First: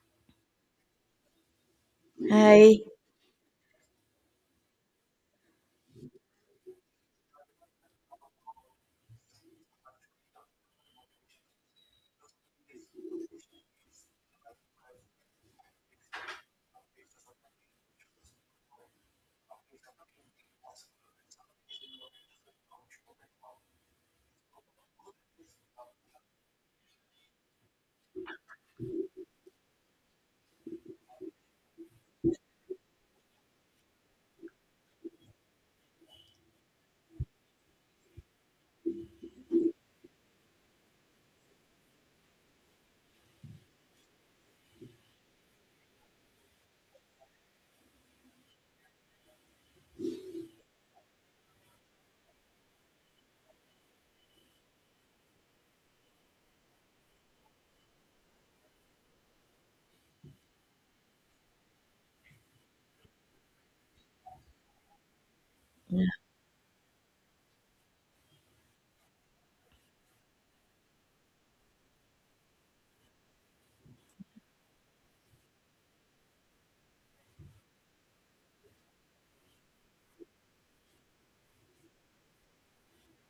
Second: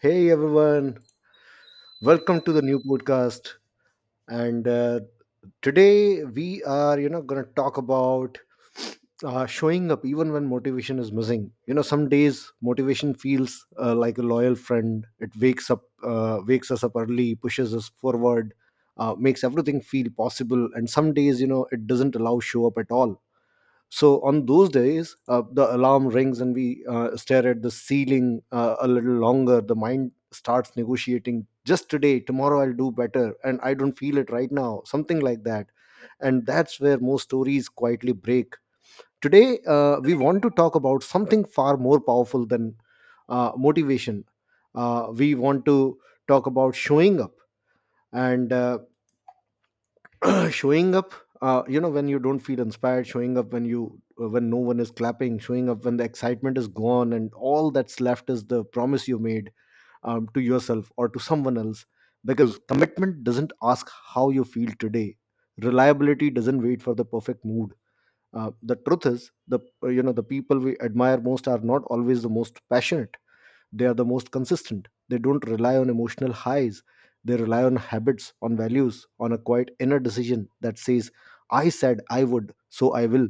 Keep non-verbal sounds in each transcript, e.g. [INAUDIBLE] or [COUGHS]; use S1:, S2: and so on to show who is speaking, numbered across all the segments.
S1: Hey everyone, welcome to the new
S2: Hi.
S1: podcast. And Today we are, you know, going to talk about showing up even when motivation is missing. You know, some days motivation feels like a loyal friend. It wakes up, wakes us up early, pushes us forward, makes everything feel possible. And some days, you know, it doesn't allow show up at all. So on those days, the alarm rings and we stare at the ceiling a little longer. The mind starts negotiating, just today, tomorrow I'll do better, and I don't feel it right now, something like that. And that's where most stories quietly break. Today we want to talk about something far more powerful than motivation. We want to talk about showing up. And [CLEARS THROAT] Showing up, you know, when you don't feel inspired. Showing up when you when no one is clapping. Showing up when the excitement is gone and all that's left is the promise you made, to yourself or to someone else. Because commitment doesn't ask how you feel today. Reliability doesn't wait for the perfect mood. The truth is, the you know, the people we admire most are not always the most passionate. They are the most consistent. They don't rely on emotional highs. They rely on habits, on values, on a quiet inner decision that says, I said I would, so I will.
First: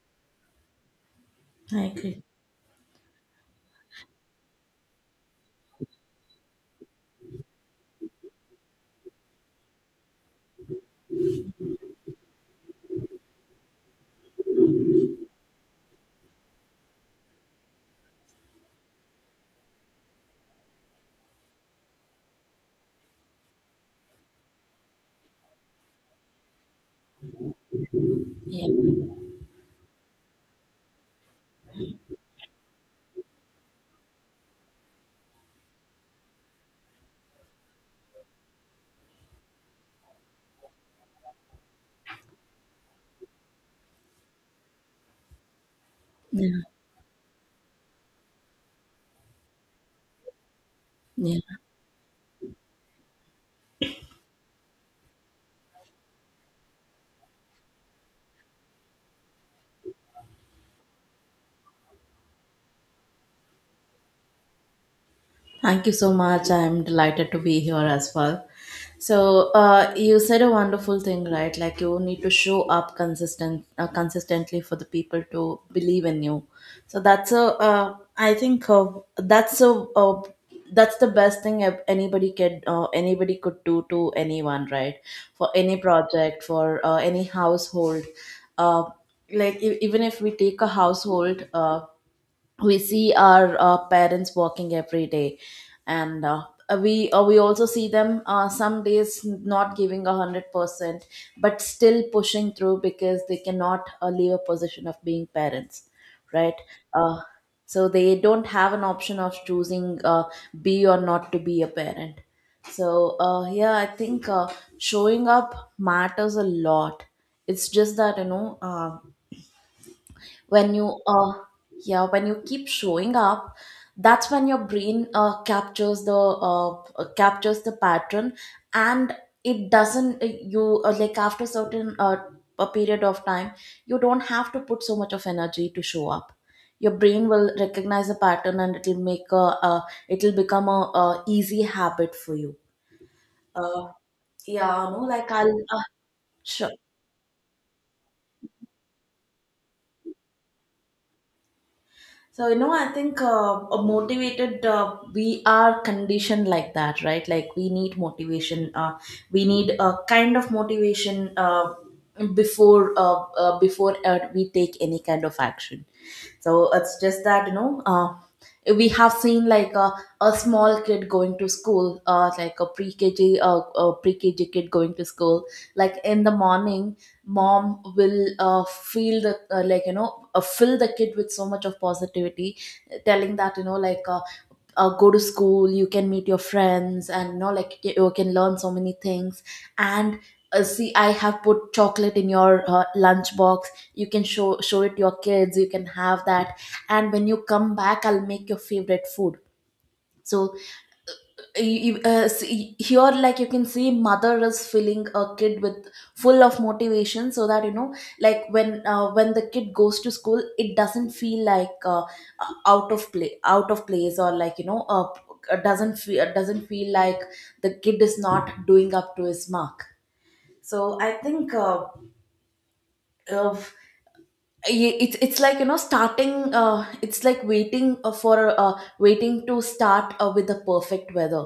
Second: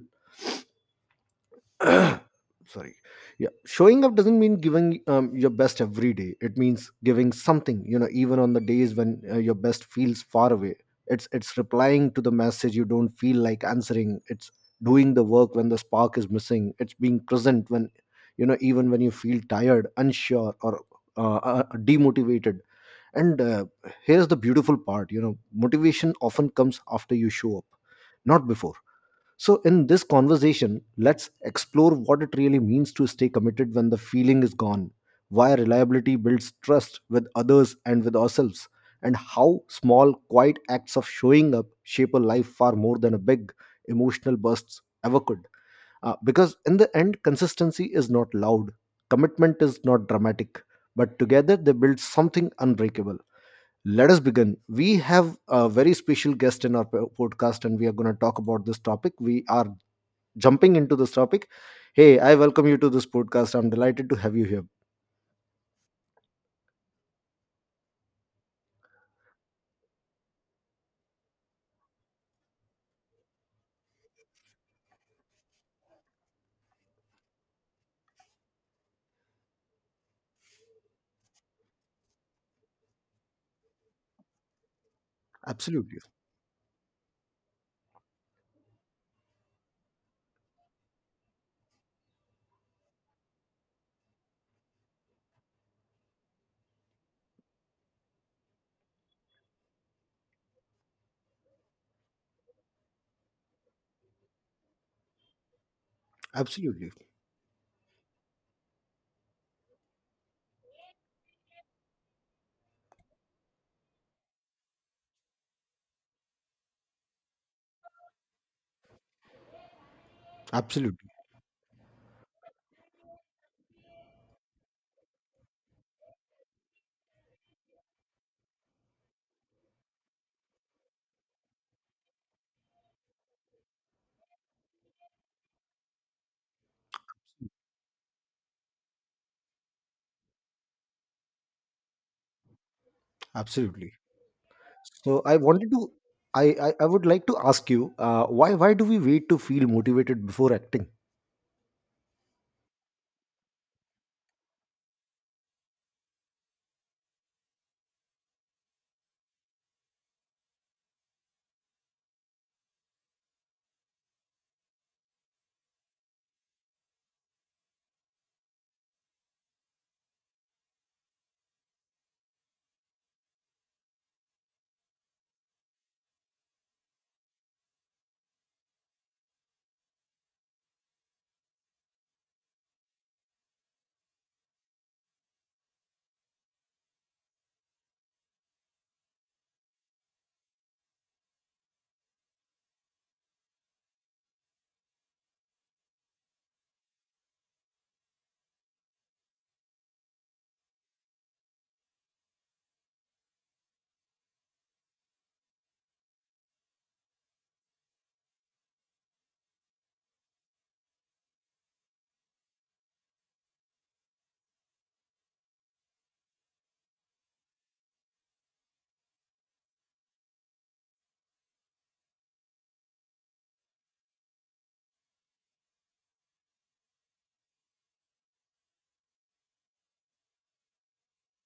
S1: [COUGHS]
S2: I agree.
S1: [CLEARS THROAT] Sorry. Yeah, showing up doesn't mean giving your best every day. It means giving something, you know, even on the days when your best feels far away. It's replying to the message you don't feel like answering. It's doing the work when the spark is missing. It's being present when, you know, even when you feel tired, unsure, or uh, uh, demotivated. And here's the beautiful part, you know, motivation often comes after you show up, not before.
S2: Yeah.
S1: So, in this conversation, let's explore what it really means to stay committed when the feeling is gone, why reliability builds trust with others and with ourselves, and how small, quiet acts of showing up shape a life far more than a big emotional bursts ever could. Because
S2: Yeah.
S1: in the end, consistency is not loud, commitment is not dramatic, but together
S2: Yeah.
S1: they build something unbreakable. Let us begin. We have a very special guest in our podcast, and we are going to talk about this topic. We are jumping into this topic. Hey, I welcome you to this podcast. I'm delighted to have you here.
S2: Thank you so much. I'm delighted to be here as well. So, you said a wonderful thing, right? Like you need to show up consistently for the people to believe in you. So that's a, I think that's a, that's the best thing anybody could do to anyone, right? For any
S1: Absolutely.
S2: project, for any household, uh, even if we take a household, we see our parents working every day, and we also see them, some days not giving 100%, but still pushing through, because they cannot leave a position of being parents, right.
S1: Absolutely.
S2: Uh, so they don't have an option of choosing, be or not to be a parent. So, yeah, I think, showing up matters a lot. It's just that, you know, when you
S1: Absolutely.
S2: yeah, when you keep showing up, that's when your brain, captures the pattern. And it doesn't you like after certain, a period of time, you don't have to put so much of energy to show up. Your brain will recognize the pattern, and it'll become a easy habit for you. uh,
S1: Absolutely.
S2: yeah, no,
S1: So
S2: like
S1: I
S2: I'll
S1: wanted to, I,
S2: sure.
S1: I, I would like to ask you, why do we wait to feel motivated before acting?
S2: So, you know, I think, we are conditioned like that, right? Like we need motivation. We need a kind of motivation before, we take any kind of action. So it's just that, you know, we have seen like a small kid going to school, a pre-kg kid going to school, like in the morning. Mom will, feel the like you know fill the kid with so much of positivity, telling that, like, go to school, you can meet your friends, and like, you can learn so many things. And See, I have put chocolate in your lunch box, you can show it to your kids, you can have that, and when you come back, I'll make your favorite food. so you, See, here, you can see mother is filling a kid with full of motivation, so that, you know, when the kid goes to school, it doesn't feel like, out of place, or doesn't feel like the kid is not doing up to his mark. So I think, uh, it's like, starting it's like waiting, for waiting to start, with the perfect weather.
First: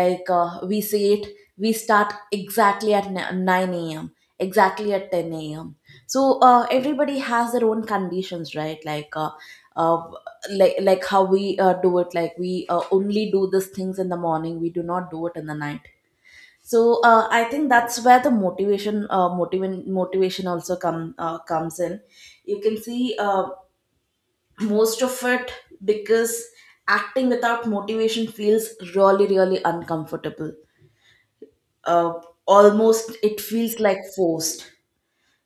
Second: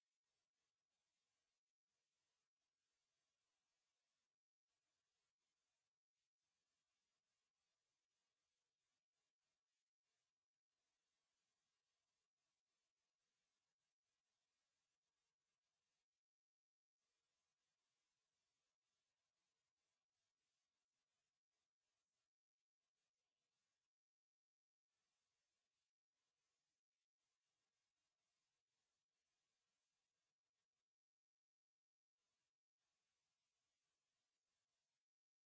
S2: Like, we say it, we start exactly at 9 a.m., exactly at 10 a.m. So, everybody has their own conditions, right? Like uh, uh, like like how we do it, like we only do these things in the morning, we do not do it in the night. So, I think that's where the motivation also comes in, you can see, most of it, because acting without motivation feels really, really uncomfortable, uh, almost it feels like forced.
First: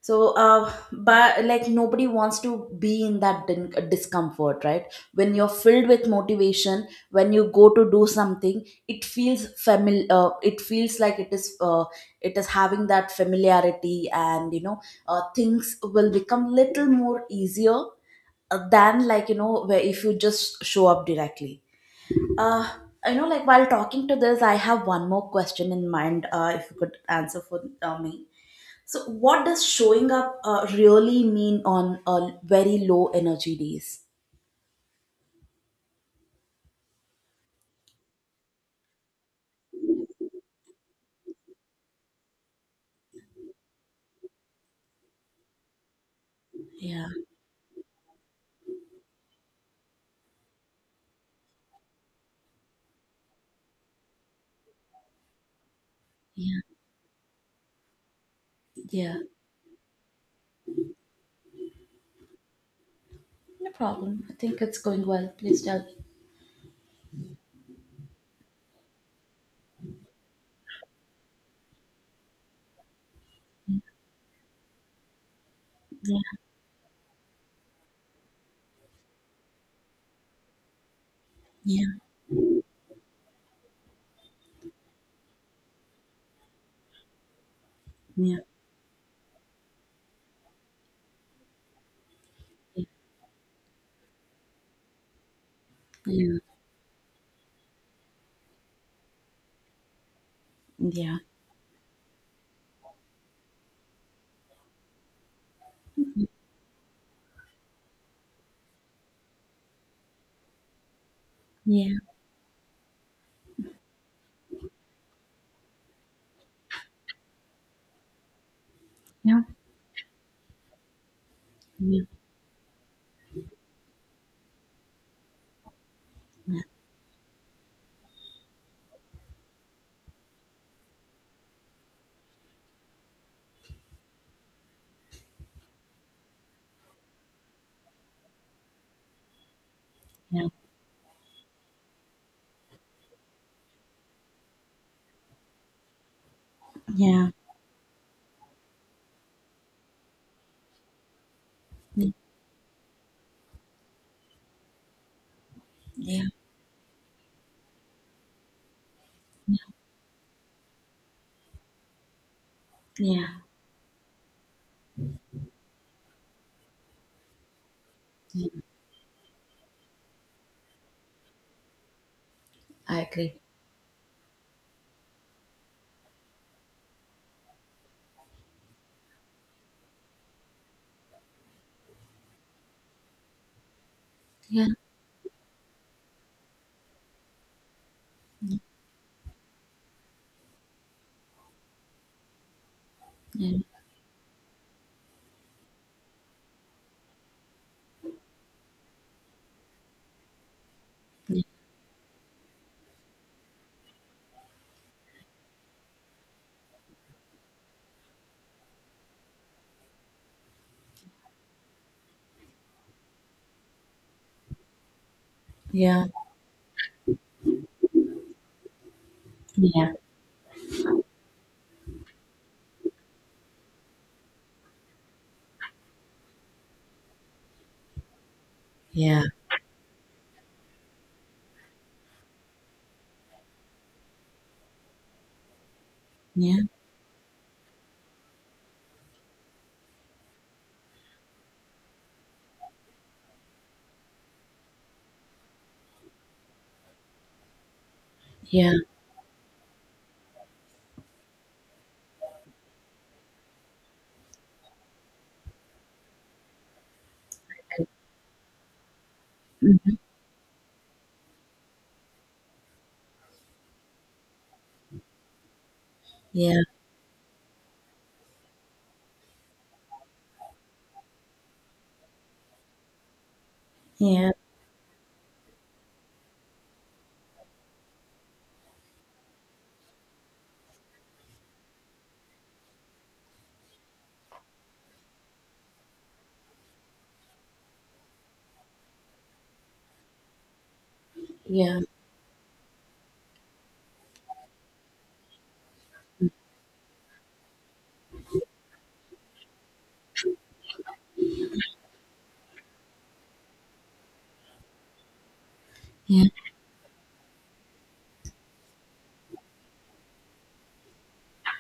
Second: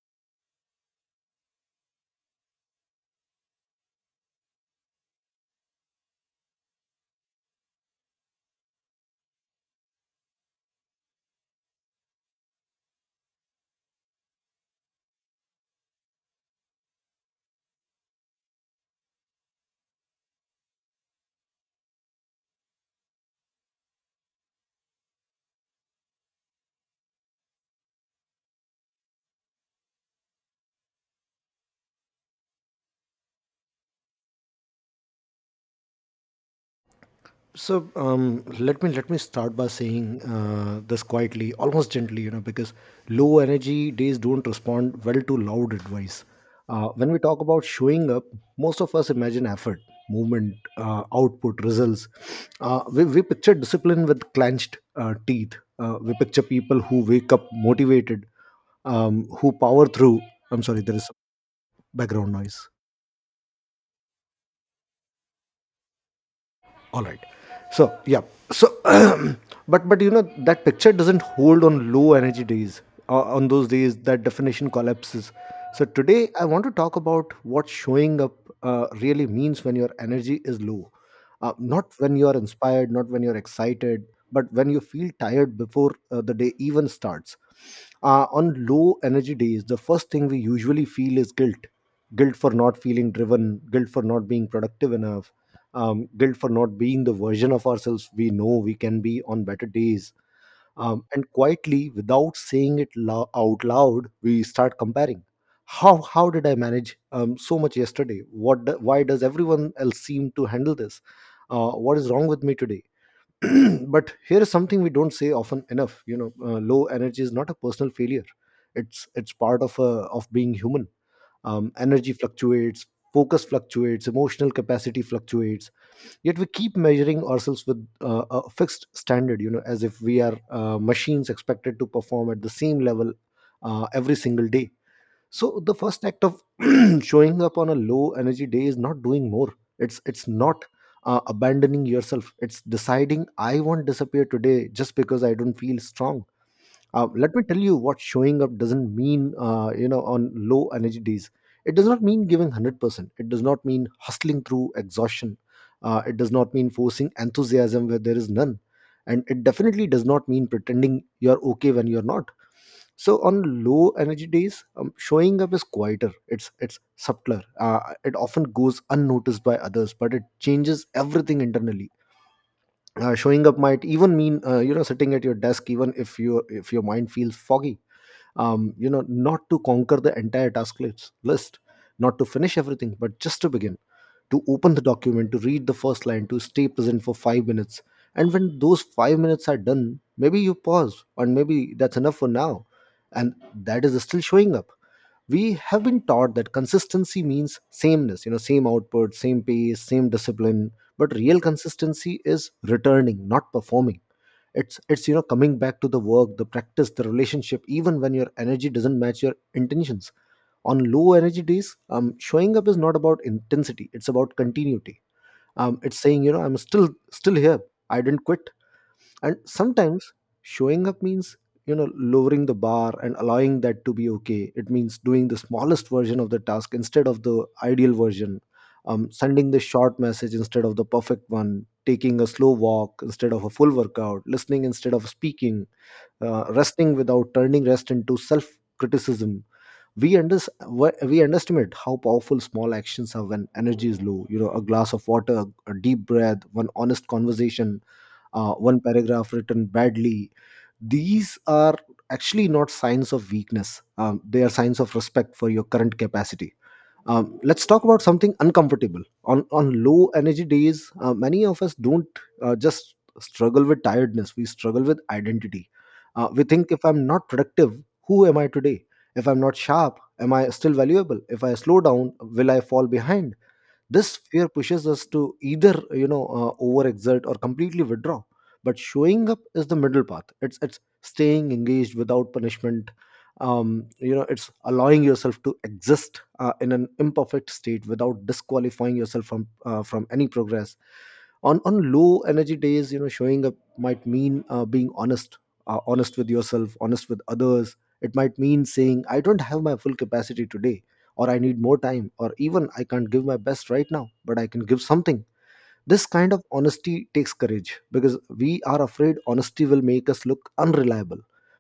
S2: So, but, like, nobody wants to be in that discomfort, right? When you're filled with motivation, when you go to do something, it feels familiar, it feels like it is having that familiarity, and things will become little more easier, than, like, where if you just show up directly uh like, while talking to this, I have one more question in mind, if you could answer for me. So, what does showing up really mean on very low energy days?
S1: So let me start by saying this quietly, almost gently, you know, because low energy days don't respond well to loud advice.
S2: Yeah,
S1: When we talk about showing up, most of us imagine effort, movement, output, results. We picture discipline with clenched teeth. We picture
S2: yeah,
S1: people who wake up motivated,
S2: yeah.
S1: who power through. I'm sorry, there is some background noise.
S2: No problem. I think it's going well. Please tell me.
S1: All right, so yeah, so [CLEARS THROAT] but you know, that picture doesn't hold on low energy days. Uh, on those days that definition collapses. So today
S2: Yeah,
S1: I want to talk about what showing up really means when your energy is low. Uh,
S2: yeah,
S1: not when you are inspired, not when you're excited, but when you feel tired before the day even starts. Uh,
S2: yeah,
S1: on low energy days the first thing we usually feel is guilt. Guilt for not feeling driven, guilt for not being productive enough,
S2: yeah,
S1: guilt for not being the version of ourselves we know we can be on better days.
S2: yeah,
S1: And quietly, without saying it out loud, we start comparing. How did I manage so much yesterday? Why does everyone else seem to handle this?
S2: yeah,
S1: What is wrong with me today? [CLEARS THROAT] But here is something we don't say often enough. You know, low energy is not a personal failure. It's
S2: yeah,
S1: part of being human.
S2: yeah,
S1: Energy fluctuates, focus fluctuates, emotional capacity fluctuates, yet we keep measuring ourselves with a fixed standard, you know, as if we are machines expected to perform at the same level every single day. So the first act of [CLEARS THROAT] showing up on a low energy day is not doing more. It's not abandoning yourself. It's deciding, I won't disappear today just because I don't feel strong.
S2: yeah,
S1: Uh,
S2: yeah, yeah,
S1: let me tell you what showing up doesn't mean, you know, on low energy days. It does not mean giving 100%. It does not mean hustling through exhaustion. It
S2: yeah, yeah.
S1: does not mean forcing enthusiasm where there is none. And it definitely does not mean pretending you're okay when you're not. So on low energy days, showing up is quieter. It's subtler. It often
S2: Yeah.
S1: goes unnoticed by others, but it changes everything internally.
S2: I
S1: Uh,
S2: agree.
S1: showing up might even mean you know, sitting at your desk even if your mind feels foggy, you know, not to conquer the entire task list, not to finish everything, but just to begin. To
S2: Yeah,
S1: open the document, to read the first line, to stay present for five minutes. And when those five minutes are done, maybe you pause, and maybe that's enough for now. And
S2: yeah,
S1: that is still showing up. We have been taught that consistency means sameness, you know, same output, same pace, same discipline. But real
S2: yeah,
S1: consistency is returning, not performing. It's you know, coming back to the work, the practice, the relationship, even when your energy doesn't match your intentions. On low energy days, showing up is not about intensity, it's about continuity. Um, it's
S2: yeah,
S1: saying, you know, I'm still here, I didn't quit. And
S2: yeah,
S1: sometimes showing up means, you know, lowering the bar and allowing that to be okay. It means doing the smallest version of the task instead of the ideal version,
S2: yeah,
S1: sending the short message instead of the perfect one, taking a slow walk instead of a full workout, listening instead of speaking,
S2: yeah,
S1: resting without turning rest into self criticism. we under, we underestimate how powerful small actions are when energy is low, you know, a glass of water, a deep breath, one honest conversation,
S2: yeah.
S1: one paragraph written badly. These are actually not signs of weakness, they are signs of respect for your current capacity. Um, let's talk about something uncomfortable. On low energy days, many of us don't just struggle with tiredness, we struggle with identity. Uh, we think, if I'm not productive, who am I today? If I'm not sharp, am I still valuable? If I slow down, will I fall behind? This
S2: Yeah,
S1: fear pushes us to either, you know, overexert or completely withdraw. But showing up is the middle path. It's staying engaged without punishment. Um, you know, it's allowing yourself to exist in an imperfect state without disqualifying yourself from any progress. On
S2: yeah,
S1: low energy days, you know, showing up might mean being honest. Uh, honest with yourself, honest with others. It might mean saying, I don't have my full capacity today, or I need more time, or even, I can't give my best right now, but I can give something. This
S2: yeah, yeah,
S1: kind of
S2: yeah.
S1: honesty takes courage because we are afraid honesty will make us look unreliable.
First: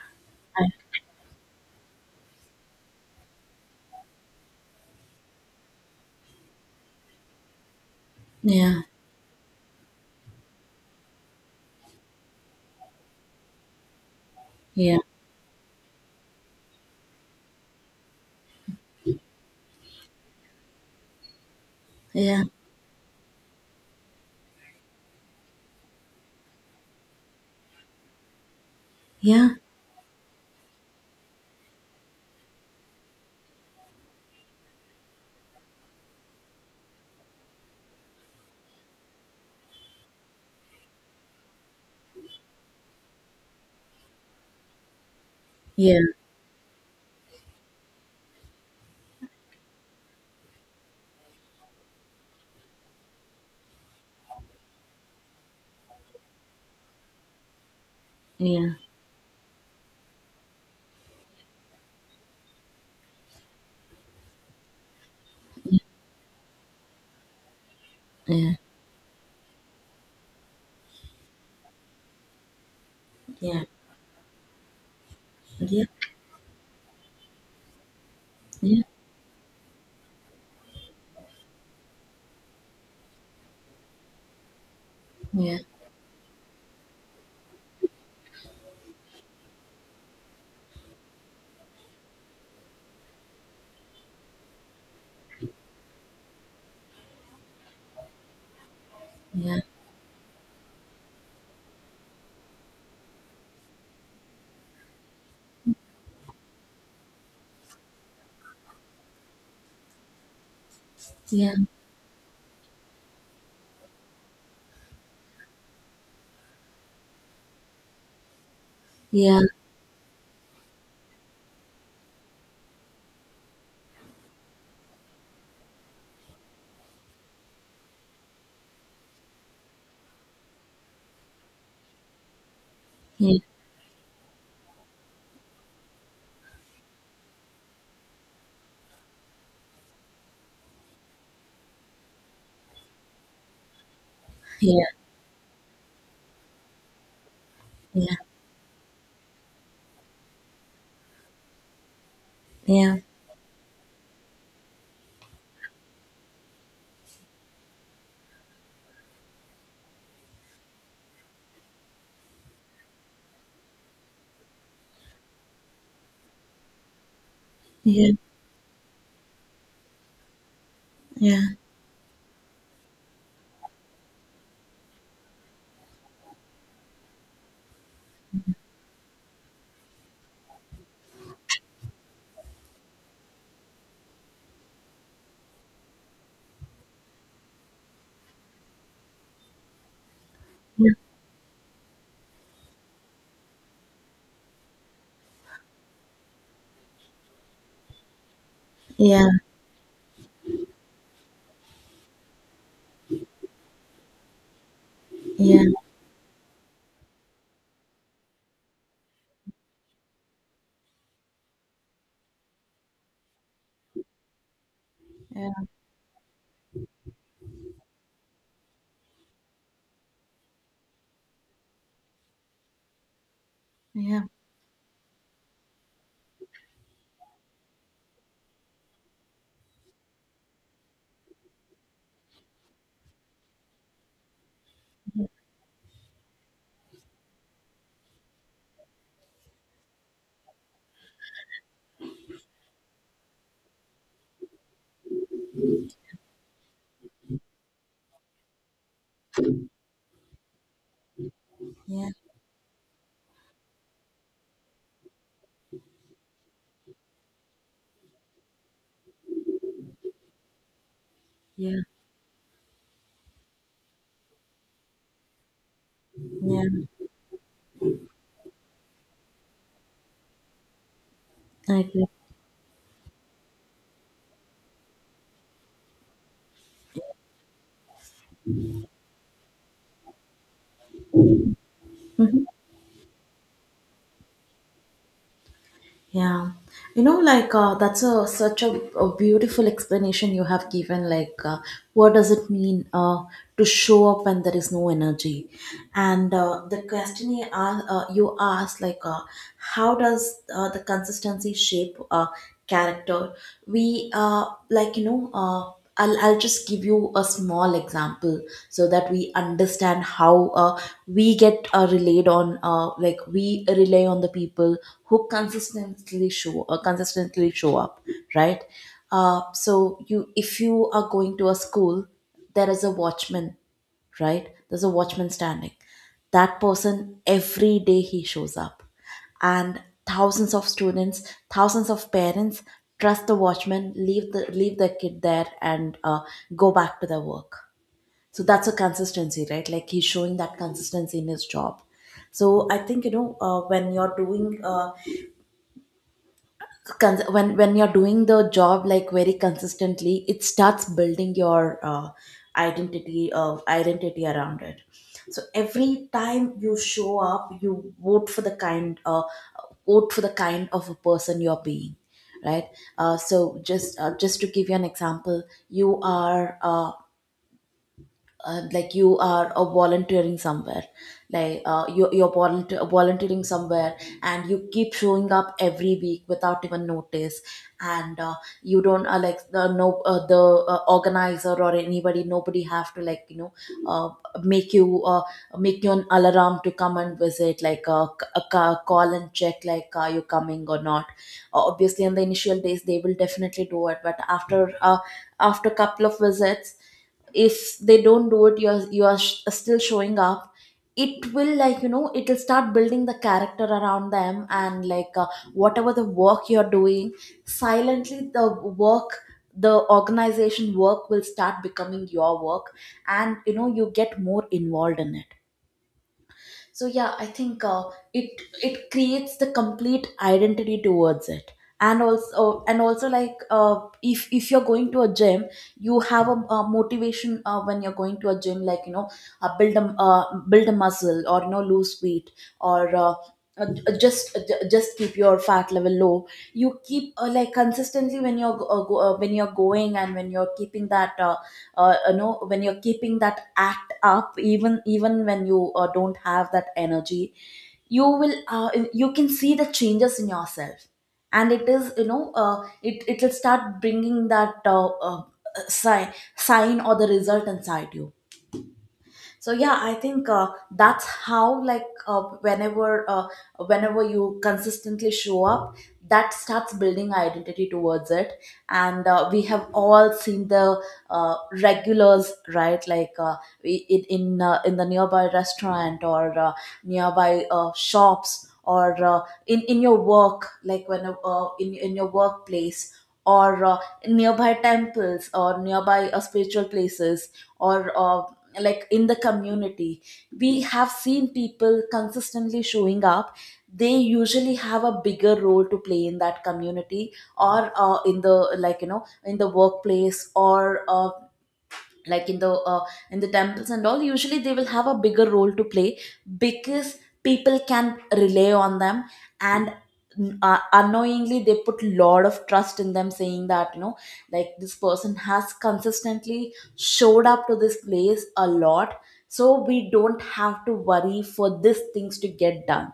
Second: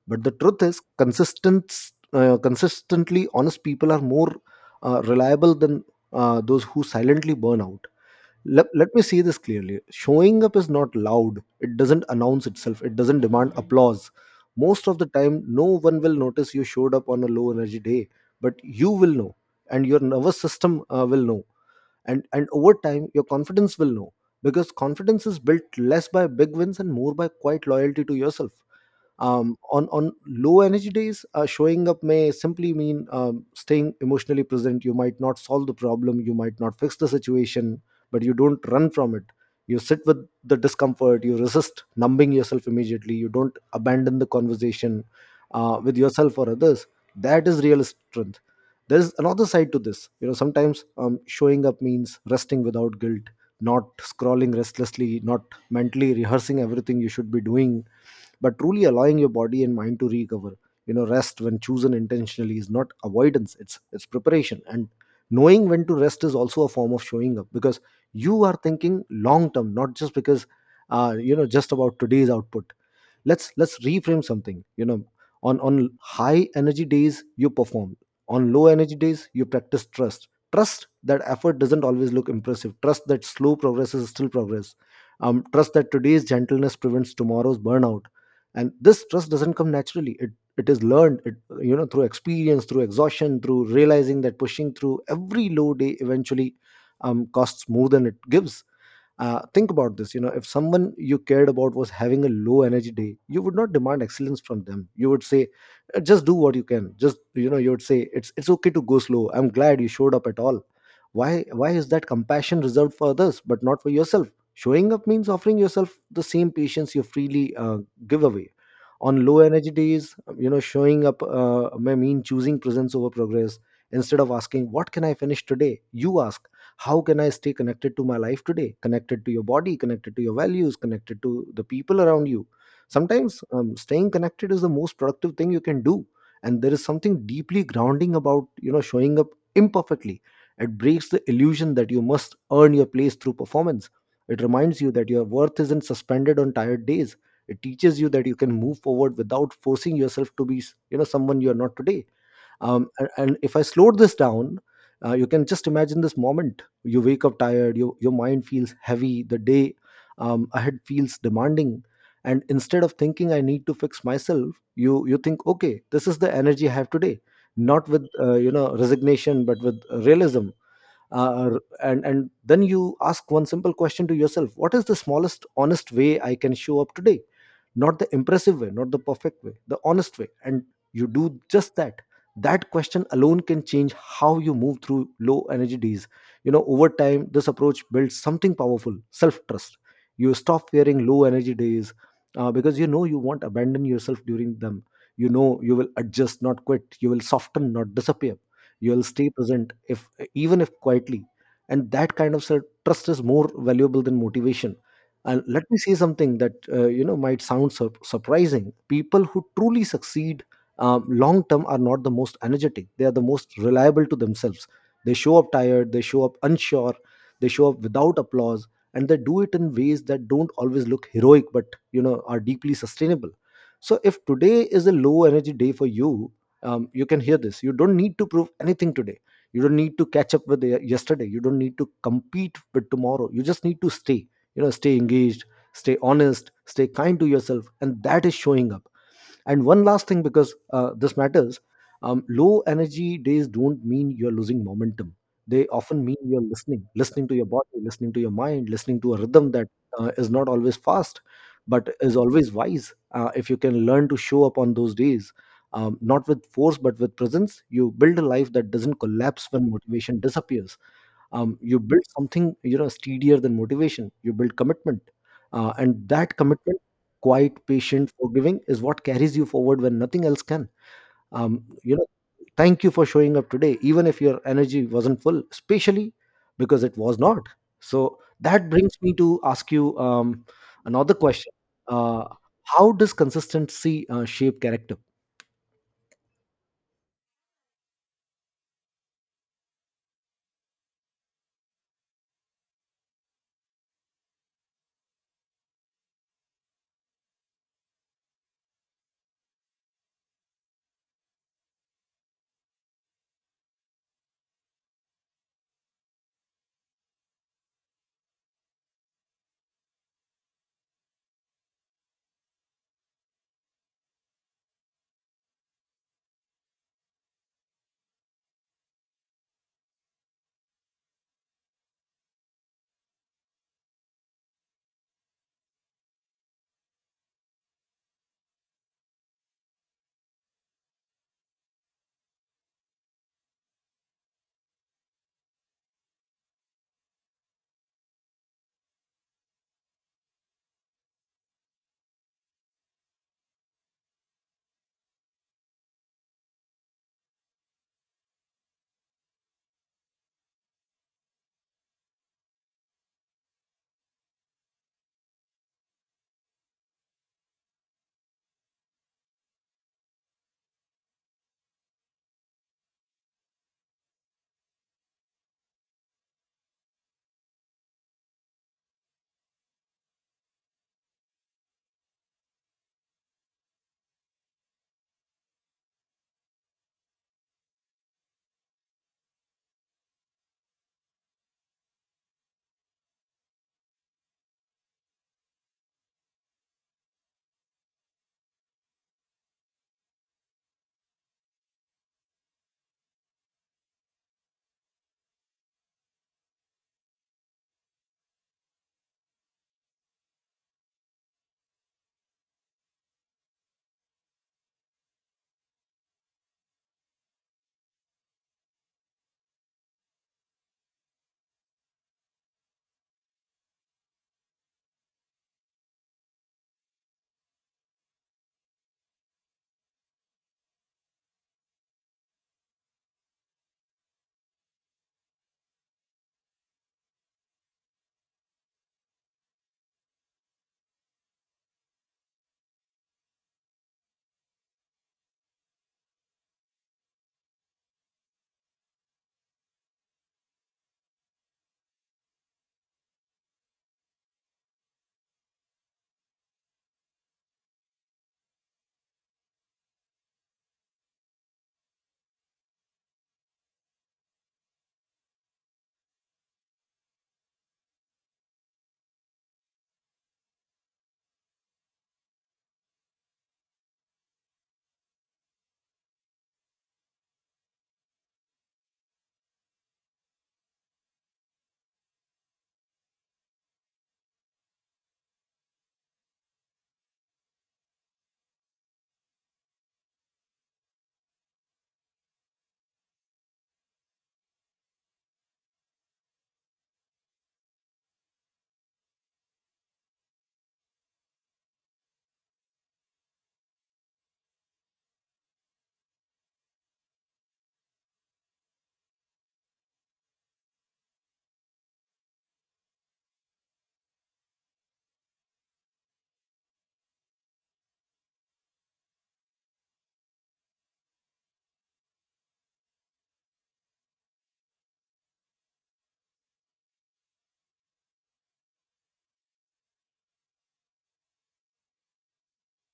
S1: But the truth is, consistently honest people are more reliable than those who silently burn out. let,
S2: Yeah,
S1: let me say this clearly. Showing up is not loud. It doesn't announce itself. It doesn't demand applause. Most
S2: yeah,
S1: of
S2: yeah,
S1: the time no one will notice you showed up on a low energy day, but you will know, and your nervous system will know, and
S2: yeah.
S1: and over time your confidence will know, because confidence is built less by big wins and more by quiet loyalty to yourself. um,
S2: Yeah,
S1: on on low energy days, showing up may simply mean staying emotionally present. You might not solve the problem. You might not fix the situation, but you don't run from it. You sit with the discomfort. You resist numbing yourself immediately. You don't abandon the conversation, with
S2: yeah,
S1: yourself or others. That is real strength. There's another side to this. You know, sometimes showing up means resting without guilt. Not scrolling restlessly, not mentally rehearsing everything you should be doing, but
S2: yeah,
S1: truly allowing your body and mind to recover. You know, rest when chosen intentionally is not avoidance. It's preparation, and knowing when to rest is also a form of showing up, because you
S2: yeah,
S1: are thinking long term, not just because you know, just about today's output. let's
S2: yeah,
S1: let's reframe something. You know, on
S2: yeah,
S1: on high energy days you perform. On low
S2: yeah,
S1: energy days, you practice trust. Trust that effort doesn't always look impressive. Trust that slow progress is still progress.
S2: yeah,
S1: Trust that today's gentleness prevents tomorrow's burnout. And this trust doesn't come naturally. It is learned. It, you know, through experience, through exhaustion, through realizing that pushing through every low day eventually costs more than it gives.
S2: yeah,
S1: Think about this. You know, if someone you cared about was having a low energy day, you would not demand excellence from them. You would say, just do what you can. Just, you know, you would say it's okay to go slow. I'm glad you showed up at all. why
S2: yeah,
S1: why is that compassion reserved for others but not for yourself? Showing up means offering yourself the same patience you freely give away. On
S2: yeah,
S1: low
S2: yeah,
S1: energy days, you know, showing up may mean choosing presence over progress. Instead of asking what can I finish today, you ask how can I stay connected to my life today. Connected to your body, connected to your values, connected to the people around you. Sometimes staying connected is the most productive thing you can do, and there is something deeply grounding about, you know, showing up imperfectly. It breaks the illusion that you must earn your place through performance. It
S2: yeah,
S1: reminds
S2: yeah,
S1: you that your worth isn't suspended on tired days. It teaches you that you can move forward without forcing yourself to be, you know, someone you are not today.
S2: yeah,
S1: um,
S2: yeah,
S1: and, and if I slowed this down, you can just imagine this moment. You wake up tired. Your mind feels heavy. The day ahead feels demanding, and instead of thinking I need to fix myself, you think, okay, this is the energy I have today. Not
S2: yeah,
S1: with
S2: yeah,
S1: you know, resignation, but with realism.
S2: yeah,
S1: And then you ask one simple question to yourself: what is the smallest honest way I can show up today? Not the impressive way, not the perfect way, the honest way, and you do just that. That question alone can change how you move through low energy days. You know, over time this approach builds something powerful: self trust. You stop fearing low energy days, because you know you won't abandon yourself during them. You know, you will adjust, not quit. You will soften, not disappear. You'll
S2: yeah,
S1: stay present, if even if quietly. And that kind of trust is more valuable than motivation. And let me say something that, you know, might sound surprising. People who truly succeed long term are not the most energetic. They are the most reliable to themselves. They show up tired. They show up unsure. They show up without applause. And they do it in ways that don't always look heroic, but, you know, are deeply sustainable. So if
S2: yeah,
S1: today is a low energy day for you, you can hear this. You don't need to prove anything today. You don't need to catch up with yesterday. You don't need to compete with tomorrow. You just need to stay. You know, stay engaged, stay honest, stay kind to yourself, and that is showing up. And one last thing, because this matters, low energy days don't mean you're losing momentum. They often mean you're listening. Listening to your body, listening to your mind, listening to a rhythm that is not always fast, but
S2: yeah,
S1: is always wise. If you can learn to show up on those days, not with force, but with presence, you build a life that doesn't collapse when motivation disappears. You
S2: yeah,
S1: build something, you know, steadier than motivation. You build commitment, and that
S2: yeah.
S1: commitment, quiet, patient, forgiving, is what carries you forward when nothing else can.
S2: I
S1: You know,
S2: agree.
S1: thank you for showing up today, even if your energy wasn't full, especially because it was not. So that brings me to ask you another question: uh,
S2: Mhm.
S1: how does consistency shape character?
S2: Yeah, that's a such a beautiful explanation you have given. Like, what does it mean, to show up when there is no energy? And, the you asked, like, how does the consistency shape, character? We like you know. I'll just give you a small example, so that we understand how, we get relayed on like we rely on the people who consistently show up, right. So you if you are going to a school, there is a watchman, right? There's a watchman standing, that person, every day he shows up, and thousands of students, thousands of parents trust the watchman, leave their kid there, and go back to their work. So that's a consistency, right? Like he's showing that consistency in his job. So I think, you know, when you're doing the job like very consistently, it starts building your identity around it. So every time you show up, you vote for the kind vote for the kind of a person you're being, right. Just to give you an example, you are uh, you are volunteering somewhere. Like, volunteering somewhere, and you keep showing up every week without even notice. And you don't like the no the organizer, or anybody, nobody have to, uh, make you uh, make you an alarm to come and visit, like, call and check, like, are you coming or not? Obviously, in the initial days they will definitely do it, but after couple of visits, if they don't do it, you are still showing up. It will, it will start building the character around them, and whatever the work you're doing, silently the organization work will start becoming your work, and you get more involved in it. So yeah, I think it creates the complete identity towards it. And also, if you're going to a gym, you have a motivation, when you're going to a gym, build a muscle, or lose weight, or uh, just keep your fat level low. You keep, like, consistently, when you're going, and when you're keeping that you know when you're keeping that act up, even when you don't have that energy, you can see the changes in yourself. And it is, it will start bringing that, sign sign or the result inside you. So yeah, I think, that's how, whenever you consistently show up, that starts building identity towards it. And, we have all seen the, uh, regulars, right? Like, in the nearby restaurant, or nearby shops, or in your work, like, when in your workplace, or nearby temples, or nearby spiritual places, or uh, in the community. We have seen people consistently showing up, they usually have a bigger role to play in that community, or in the, in the workplace, or like in the uh, in the temples and all, usually they will have a bigger role to play, because people can rely on them. And, unknowingly, they put lot of trust in them, saying that, you know, like, this person has consistently showed up to this place a lot, so we don't have to worry for these things to get done.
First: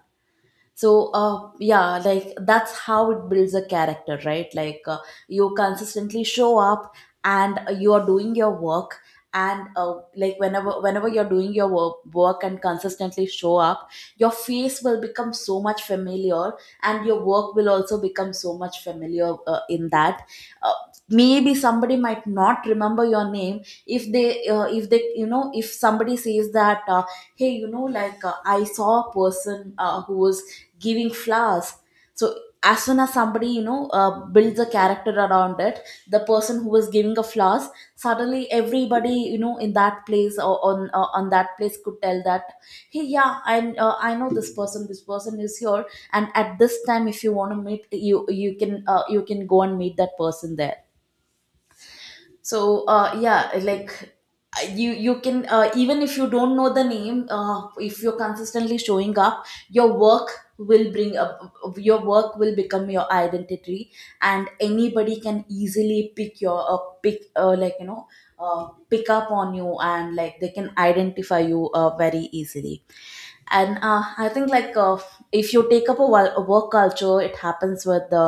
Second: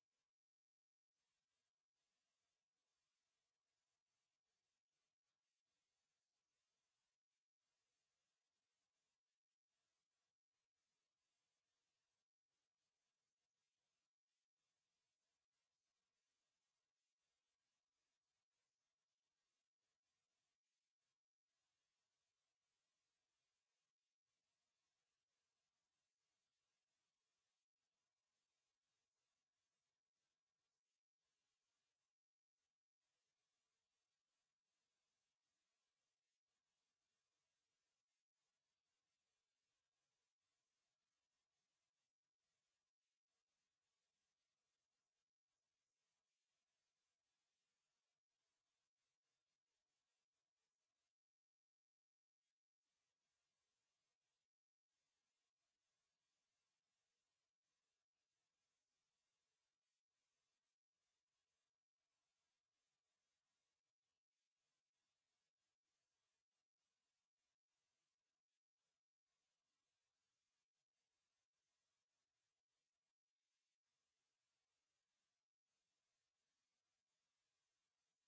S2: So, yeah, like, that's how it builds a character, right? Like, you consistently show up and you are doing your work, and, like, whenever you're doing your work and consistently show up, your face will become so much familiar, and your work will also become so much familiar, in that, uh, maybe somebody might not remember your name. If somebody says that, hey, like, I saw a person, who was giving flowers. So as soon as somebody, builds a character around it, the person who was giving a flowers, suddenly everybody, in that place, or on that place could tell that, hey, yeah, I know This person is here, and at this time, if you want to meet, you can go and meet that person there. So, yeah, like, you can, even if you don't know the name, if you're consistently showing up, your work will bring up, your work will become your identity. And anybody can easily pick your, pick pick up on you, and like, they can identify you, very easily. And I think, like, if you take up a work culture, it happens with the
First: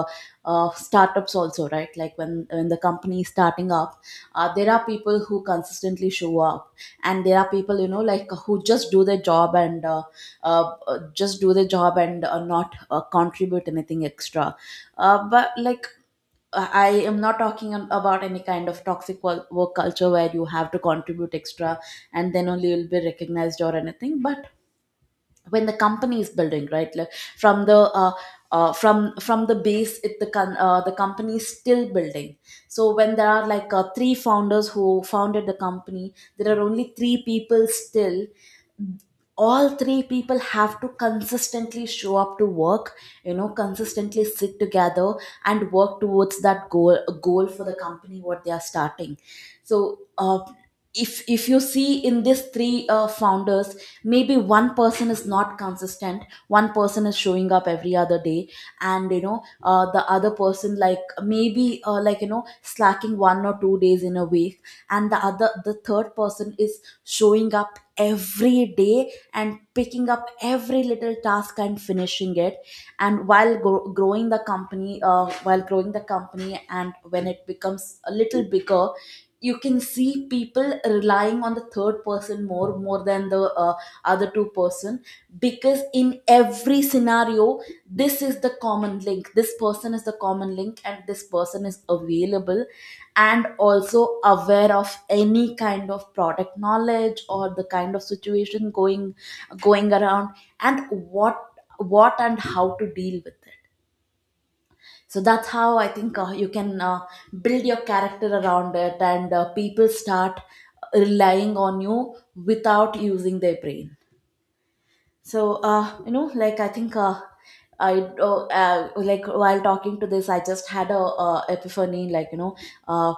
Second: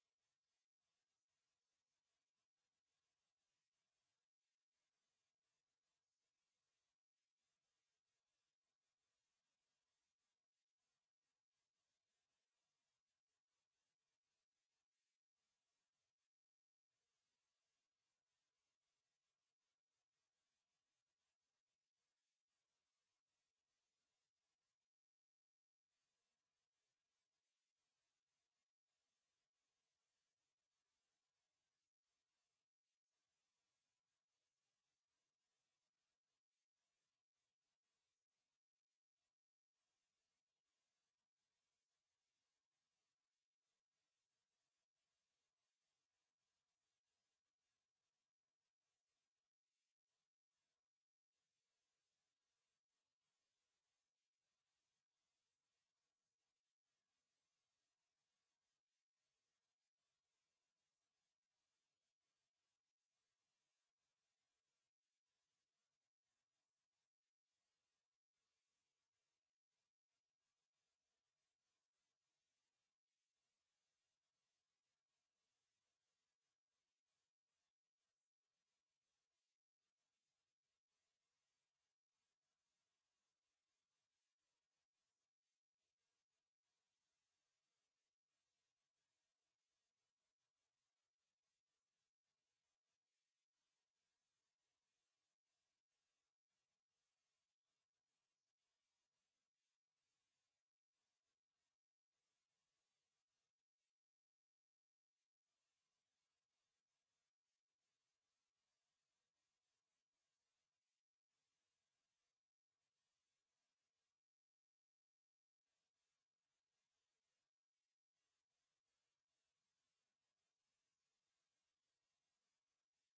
S2: uh, startups also, right? Like, when the company is starting up, there are people who consistently show up, and there are people, like, who just do their job and not, contribute anything extra. But like, I am not talking about any kind of toxic work culture where you have to contribute extra and then only you'll be recognized or anything. But when the company is building, right, like, from the from the base, the company is still building. So when there are, like, three founders who founded the company, there are only three people still. All three people have to consistently show up to work, consistently sit together, and work towards that goal for the company, what they are starting. So, if you see in these three, founders, maybe one person is not consistent, one person is showing up every other day, and the other person, like, maybe slacking 1 or 2 days in a week, and the third person is showing up every day and picking up every little task and finishing it. And while growing the company, and when it becomes a little bigger, you can see people relying on the third person more than the other two person, because in every scenario, this is the common link, this person is the common link, and this person is available, and also aware of any kind of product knowledge or the kind of situation going around, and what, and how to deal with it. So that's how I think, you can, build your character around it, and, people start relying on you without using their brain. So, I think, I like while talking to this, I just had a, epiphany. Uh,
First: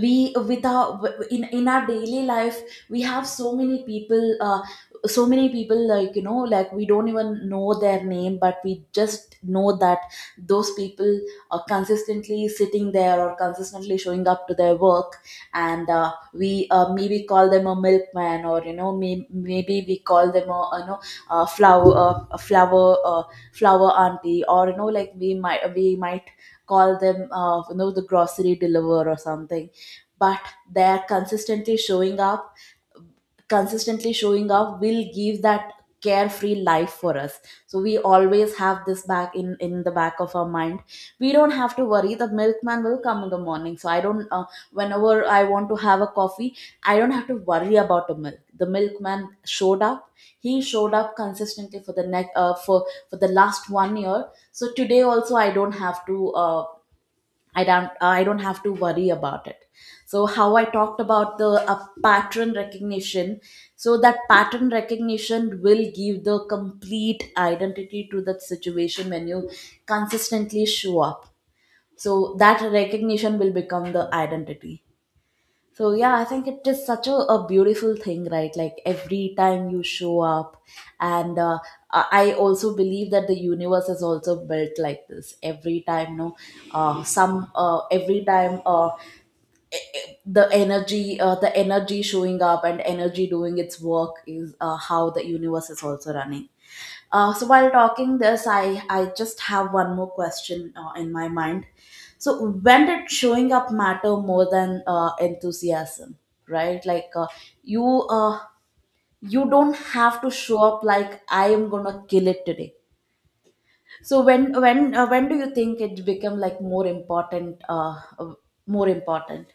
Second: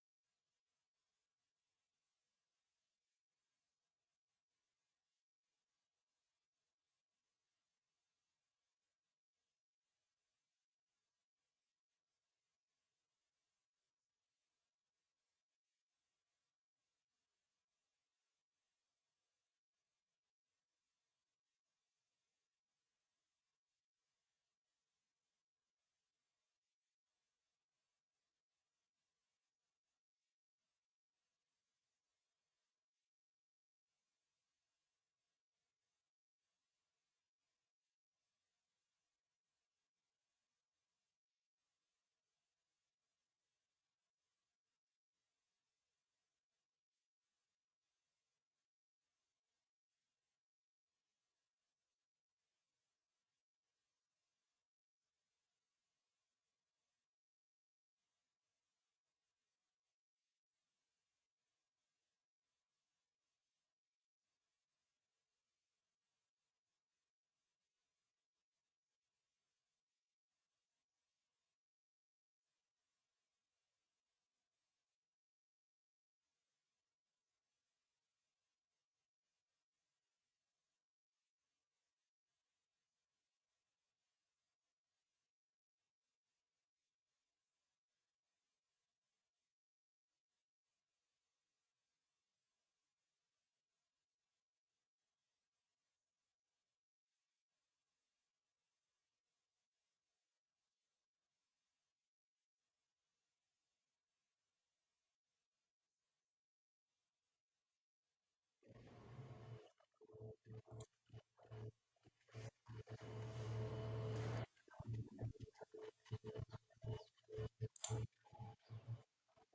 S2: we with our in our daily life, we have so many people, like we don't even know their name, but we just know that those people are consistently sitting there or consistently showing up to their work. And, we, maybe call them a milkman, or, maybe we call them a flower auntie, or, like, we might call them, the grocery deliverer or something. But they're consistently showing up. Consistently showing up will give that carefree life for us. So we always have this back in the back of our mind. We don't have to worry, the milkman will come in the morning, so I don't, whenever I want to have a coffee, I don't have to worry about the milkman. Showed up he showed up consistently for the next for the last one year, so today also I don't have to, I don't have to worry about it. So, how I talked about the pattern recognition, so that pattern recognition will give the complete identity to that situation when you consistently show up. So that recognition will become the identity. So yeah, I think it is such a beautiful thing, right? Like, every time you show up. And I also believe that the universe is also built like this. Every time, no, some every time The energy, the energy showing up, and energy doing its work is, how the universe is also running. So, while talking this, I just have one more question, in my mind. So, when did showing up matter more than, enthusiasm? Right? Like, you uh, you don't have to show up like, I am gonna kill it today. So when do you think it become, like, more important, more important?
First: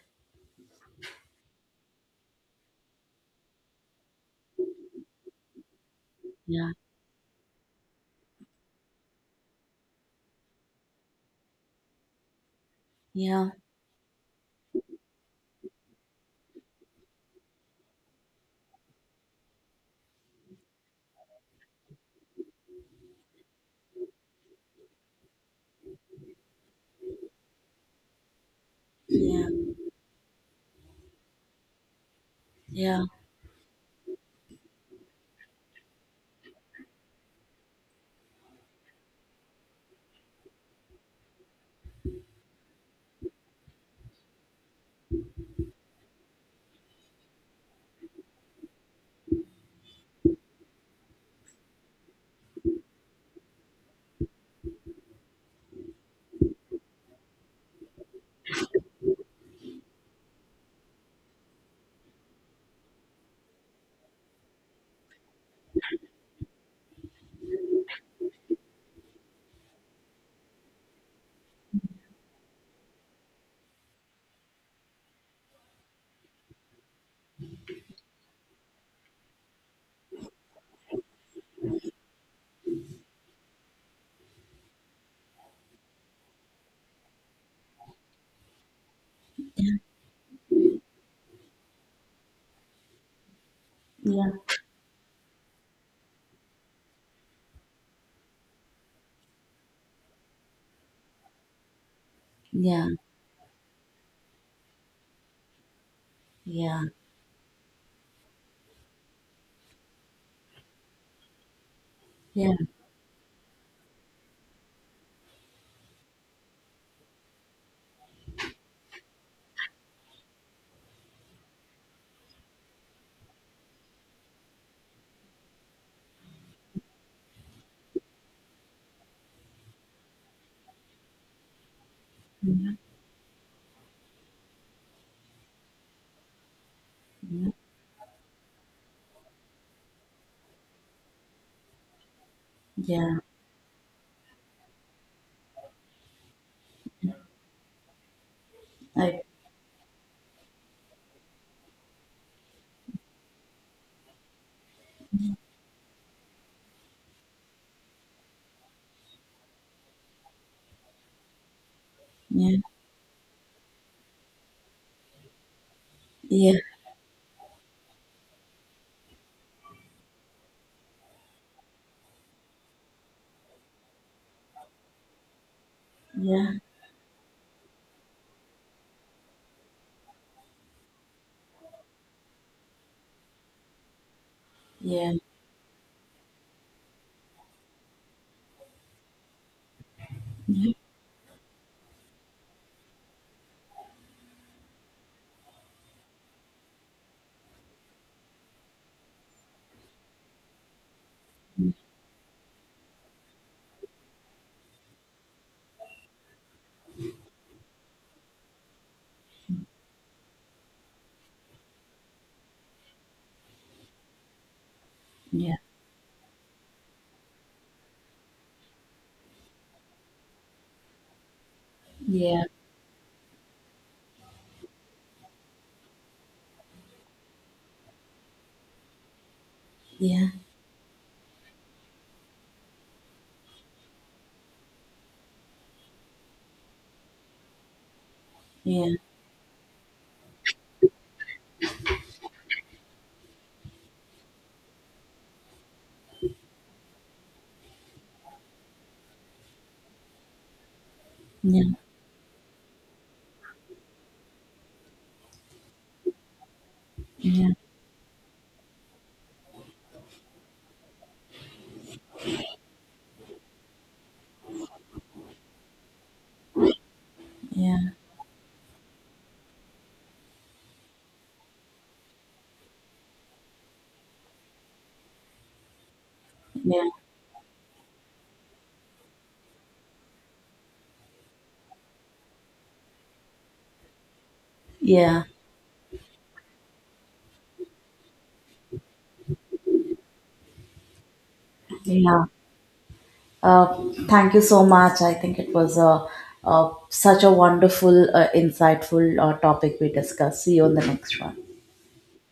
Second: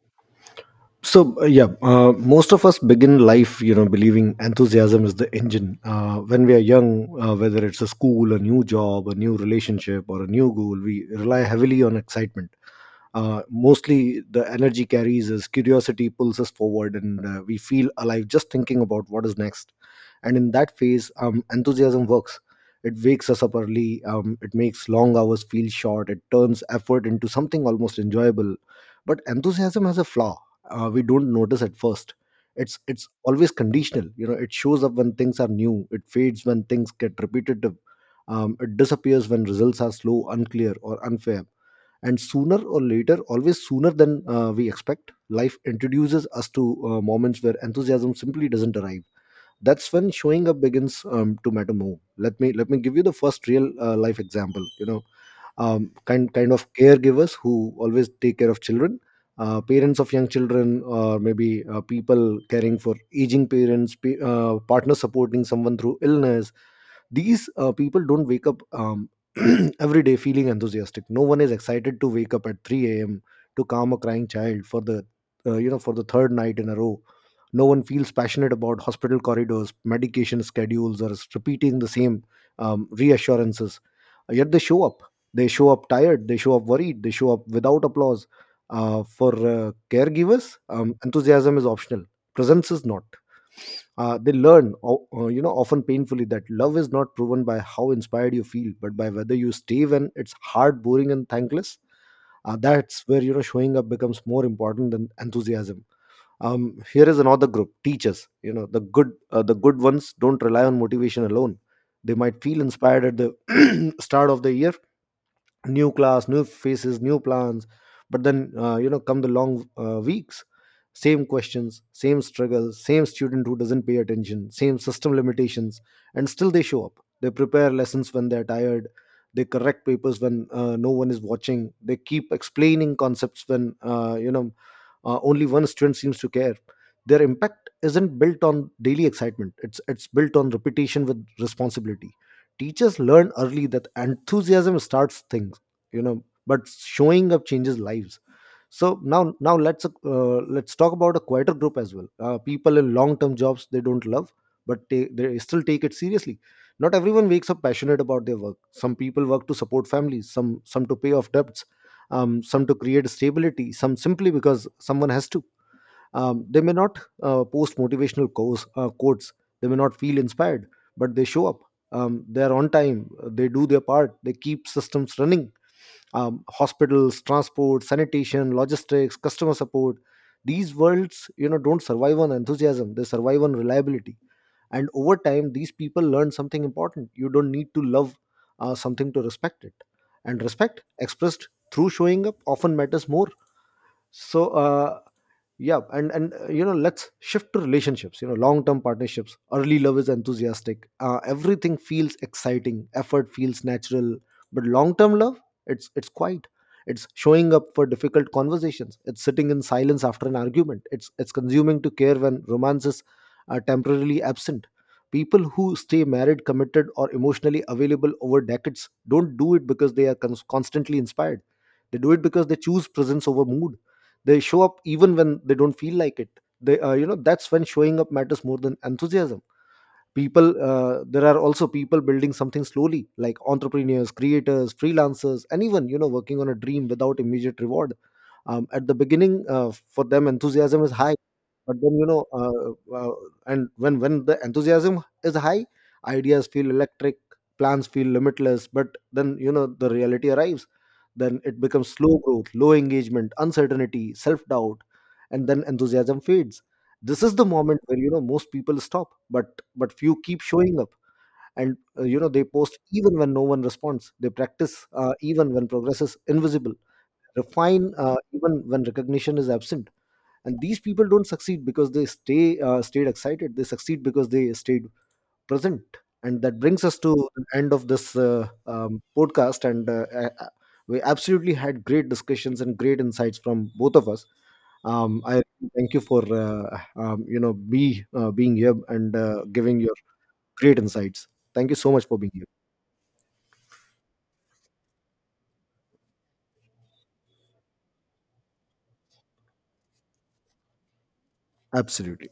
S1: So, yeah, most of us begin life, you know, believing enthusiasm is the engine. When we are
S2: Yeah,
S1: young, whether it's a school, a new job, a new relationship or a new goal, we rely heavily on excitement.
S2: yeah,
S1: Mostly the energy carries us, curiosity pulls us forward, and we feel alive just thinking about what is next. And in that phase enthusiasm works. It wakes us up early. It makes long hours feel short. It turns effort into something almost enjoyable. But
S2: yeah,
S1: enthusiasm has a flaw we don't notice at first. it's
S2: yeah,
S1: it's always conditional. You know, it shows up when things are new. It fades when things get repetitive. It disappears when results are slow, unclear or unfair, and sooner or later, always sooner than we expect, life introduces us to moments where enthusiasm simply doesn't arrive. That's when showing up begins to matter more. Let me give you the first real life example. You know, kind of caregivers who always take care of children, parents of young children, or maybe people caring for aging parents, partner supporting someone through illness. These people don't wake up, [CLEARS THROAT] every day feeling enthusiastic. No one is excited to wake up at 3 a.m. to calm a crying child for the third night in a row. No one feels passionate about hospital corridors, medication schedules, or repeating the same reassurances. Yet they show up. They show up tired, they show up worried, they show up without applause. For caregivers, enthusiasm is optional, presence is not.
S2: yeah,
S1: They learn, you know, often painfully, that love is not proven by how inspired you feel, but by whether you stay when it's hard, boring, and thankless.
S2: yeah,
S1: That's where, you know, showing up becomes more important than enthusiasm.
S2: yeah,
S1: Here is another group: teachers. You know, the good ones don't rely on motivation alone. They might
S2: yeah,
S1: feel inspired at the [CLEARS THROAT] start of the year: new class, new faces, new plans. But then, you know, come the long weeks. Same questions, same struggles, same student who doesn't pay attention, same system limitations, and still they show up. They prepare lessons when they're tired. They correct papers when no one is watching. They keep explaining concepts when, only one student seems to care. Their
S2: yeah,
S1: impact isn't built on daily excitement. It's built on repetition with responsibility. Teachers
S2: yeah.
S1: learn early that enthusiasm starts things, you know, but showing up changes lives. So
S2: I
S1: now let's talk about a quieter group as well: people in long term jobs they don't love, but they still take it seriously. Not everyone wakes up passionate about their work. Some people work to support families, some to pay off debts,
S2: Yeah.
S1: some to create stability, some simply because someone has to.
S2: Yeah.
S1: They may not post motivational quotes. They may not feel inspired, but they show up. They are on time. They do their part. They keep systems running. Um,
S2: Yeah,
S1: hospitals transport, sanitation, logistics, customer support: these worlds, you know, don't survive on enthusiasm. They survive on reliability. And
S2: yeah,
S1: over time these people learn something important: you don't need to love something to respect it, and
S2: yeah,
S1: respect expressed through showing up often matters more. So, yeah, and you know, let's shift to relationships. You know, long term partnerships, early love is enthusiastic. Everything feels exciting. Effort feels natural. But long term love, it's quiet. It's showing up for difficult conversations. It's sitting in silence after an argument. It's consuming to care when romances are temporarily absent. People
S2: yeah,
S1: who stay married, committed or emotionally available over decades don't do it because they are constantly inspired. They do it
S2: yeah,
S1: because they choose presence over mood. They show up even when they don't feel like it. They You know, that's when showing up matters more than enthusiasm.
S2: yeah,
S1: People There are also people building something slowly, like entrepreneurs, creators, freelancers, anyone, you know, working on a dream without immediate reward. At the
S2: yeah,
S1: beginning, for them enthusiasm is high, but then, you know, and when the enthusiasm is high, ideas feel electric, plans feel limitless. But then, you know, the reality arrives. Then it
S2: yeah,
S1: becomes slow growth, low engagement, uncertainty, self doubt, and then enthusiasm fades. This is the
S2: yeah,
S1: moment where, you know, most people stop, but few keep showing up. And, you know, they post even when no one responds. They practice even when progress is invisible.
S2: yeah,
S1: Refine even when recognition is absent. And these people don't succeed because they stayed excited. They succeed because they stayed present. And that brings
S2: yeah,
S1: us to the end of this podcast, and we absolutely had great discussions and great insights from both of us.
S2: yeah,
S1: I really thank you for you know, be being here and giving your great insights. Thank you so much for
S2: yeah.
S1: being here.
S2: Thank you so much. I think it was such a wonderful, insightful, topic we discussed. See you on the next one.
S1: Absolutely.